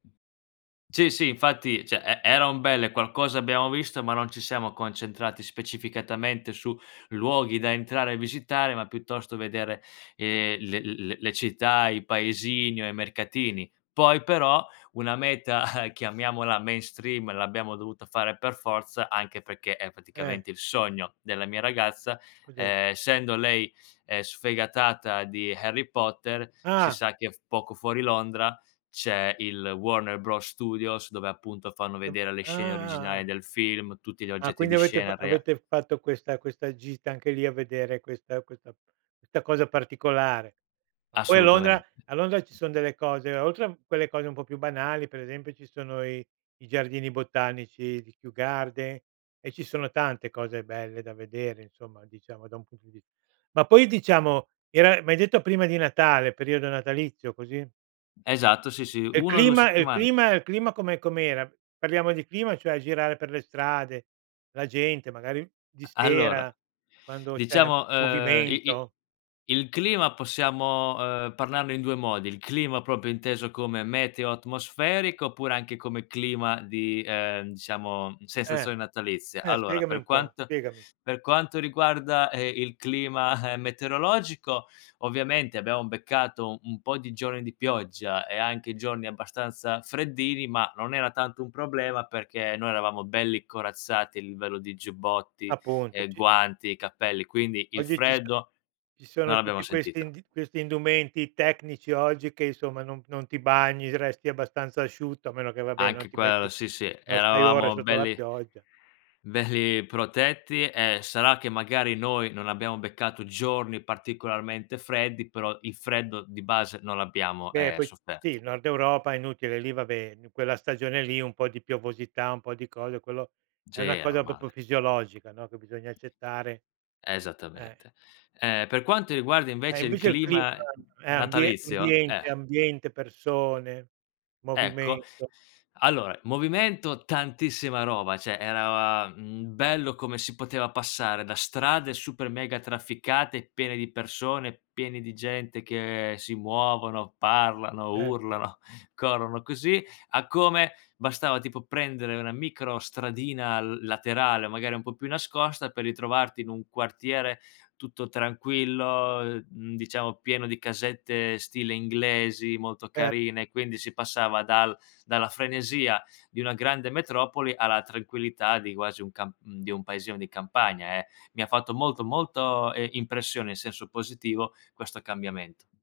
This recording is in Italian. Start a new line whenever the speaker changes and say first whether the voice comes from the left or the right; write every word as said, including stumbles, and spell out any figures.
left: Sì, sì, infatti ceh e eran belle, qualcosa abbiamo visto, ma non ci siamo concentrati specificatamente su luoghi da entrare e visitare, ma piuttosto vedere, ehm, le le le città, i paesini o i mercatini. Poi, però, una meta, chiamiamola mainstream, l'abbiamo dovuta fare per forza, anche perché è
right: Eh.
left: praticamente il sogno della mia ragazza,
right: Cos'er
left: ehm, essendo lei, ehm, sfegatata di Harry Potter, si
right: Ah!
left: sa che poco fuori Londra c'è il Warner Bros Studios, dove, appunto, fanno
right: [unintelligible] ah,
left: vedere le
right: ah,
left: scene originali
right: ah.
left: del film, tutti gli
right: Ah,
left: oggetti
right: quindi
left: di
right: avete f
left: scena rea
right: avete fatto questa questa gita anche lì a vedere questa questa questa cosa particolare. Ma poi a
left: Assolutame
right: Londra a Londra ci son delle cose oltre a quelle cose un po' più banali, per esempio, ci sono i i giardini botanici di Kew Gardens e ci sono tante cose belle da vedere, insomma, diciamo da un punto di vis ma poi, diciamo, era, m'hai detto, prima di Natale, periodo natalizio, così?
left: Esatto, sì, sì,
right: E il
left: uno o due
right: clima e il
left: settiman
right: clima e il clima com'è com'era? Parliamo di clima, cioè, girare per le strade, la gente, magari, di
left: A allora,
right: sera, quando c'è
left: diciamo, ehm, i i
right: movimento.
left: il clima possiamo, ehm, parlarne in due modi, il clima propio inteso come meteo atmosferico oppure anche come clima di, ehm, diciamo,
right: Eh.
left: sensazione natalizia.
right: Eh,
left: Allora,
right: spiegami
left: per
right: un po',
left: quanto
right: spiegami.
left: per quanto riguarda, ehm, il clima metereologico, ovviamente abbiamo beccato u un po' di giorni di pioggia e anche giorni abbastanza freddini, ma non era tanto un problema perché noi eravamo belli corazzati a livello di giubbotti,
right: Appunto,
left: ehm,
right: ci
left: guanti, cappelli, quindi il
right: Oggi ci so
left: freddo
right: ci
left: non
right: sono
left: l'abbiamo
right: tutti questi
left: sentito.
right: ind questi indumenti tecnici oggi che, insomma, non non ti bagni, resti abbastanza asciutto, a meno che, vabbè, non
left: Anche
right: ti
left: quello
right: metti
left: sì, sì,
right: non stai ore
left: eravamo
right: sotto la
left: belli
right: pioggia.
left: belli protetti e sarà che, magari, noi non abbiamo beccato giorni particolarmente freddi, però il freddo di base non l'abbiamo,
right: Beh,
left: ehm,
right: poi sì,
left: sofferto.
right: nord Europa è inutile, lì, vabbè, quella stagione lì, un po' di piovosità, un po' di cose. Quello è
left: Sì,
right: una
left: è
right: cosa popio
left: normale.
right: fisiologica, no, che bisogna accettare. Eh.
left: Esattamente. Ehm, per quanto riguarda
right: E
left: invece il
right: invece il clima
left: clima
right: è ambie
left: natalizio, eh
right: ambiente ambiente, persone,
left: Ecco.
right: movimento.
left: Allora, movimento, tantissima roba, ceh. era, mhmm, bello come si poteva passare da strade super mega trafficate, piene di persone, piene di gente che si muovono, parlano,
right: erto.
left: urlano, corrono, così, a come bastava, tipo, prendere una micro stradina laterale, magari un po' più nascosta, per ritrovarti in un quartiere tutto tranquillo, mhmm, diciamo, pieno di casette stile inglesi molto
right: E
left: carine, quindi si passava dal dalla frenesia di una grande metropoli alla tranquillità di quasi un cam di un paesino di campagna, eh. Mi ha fatto molto, molto, ehm, impressione, in senso positivo, questo cambiamento.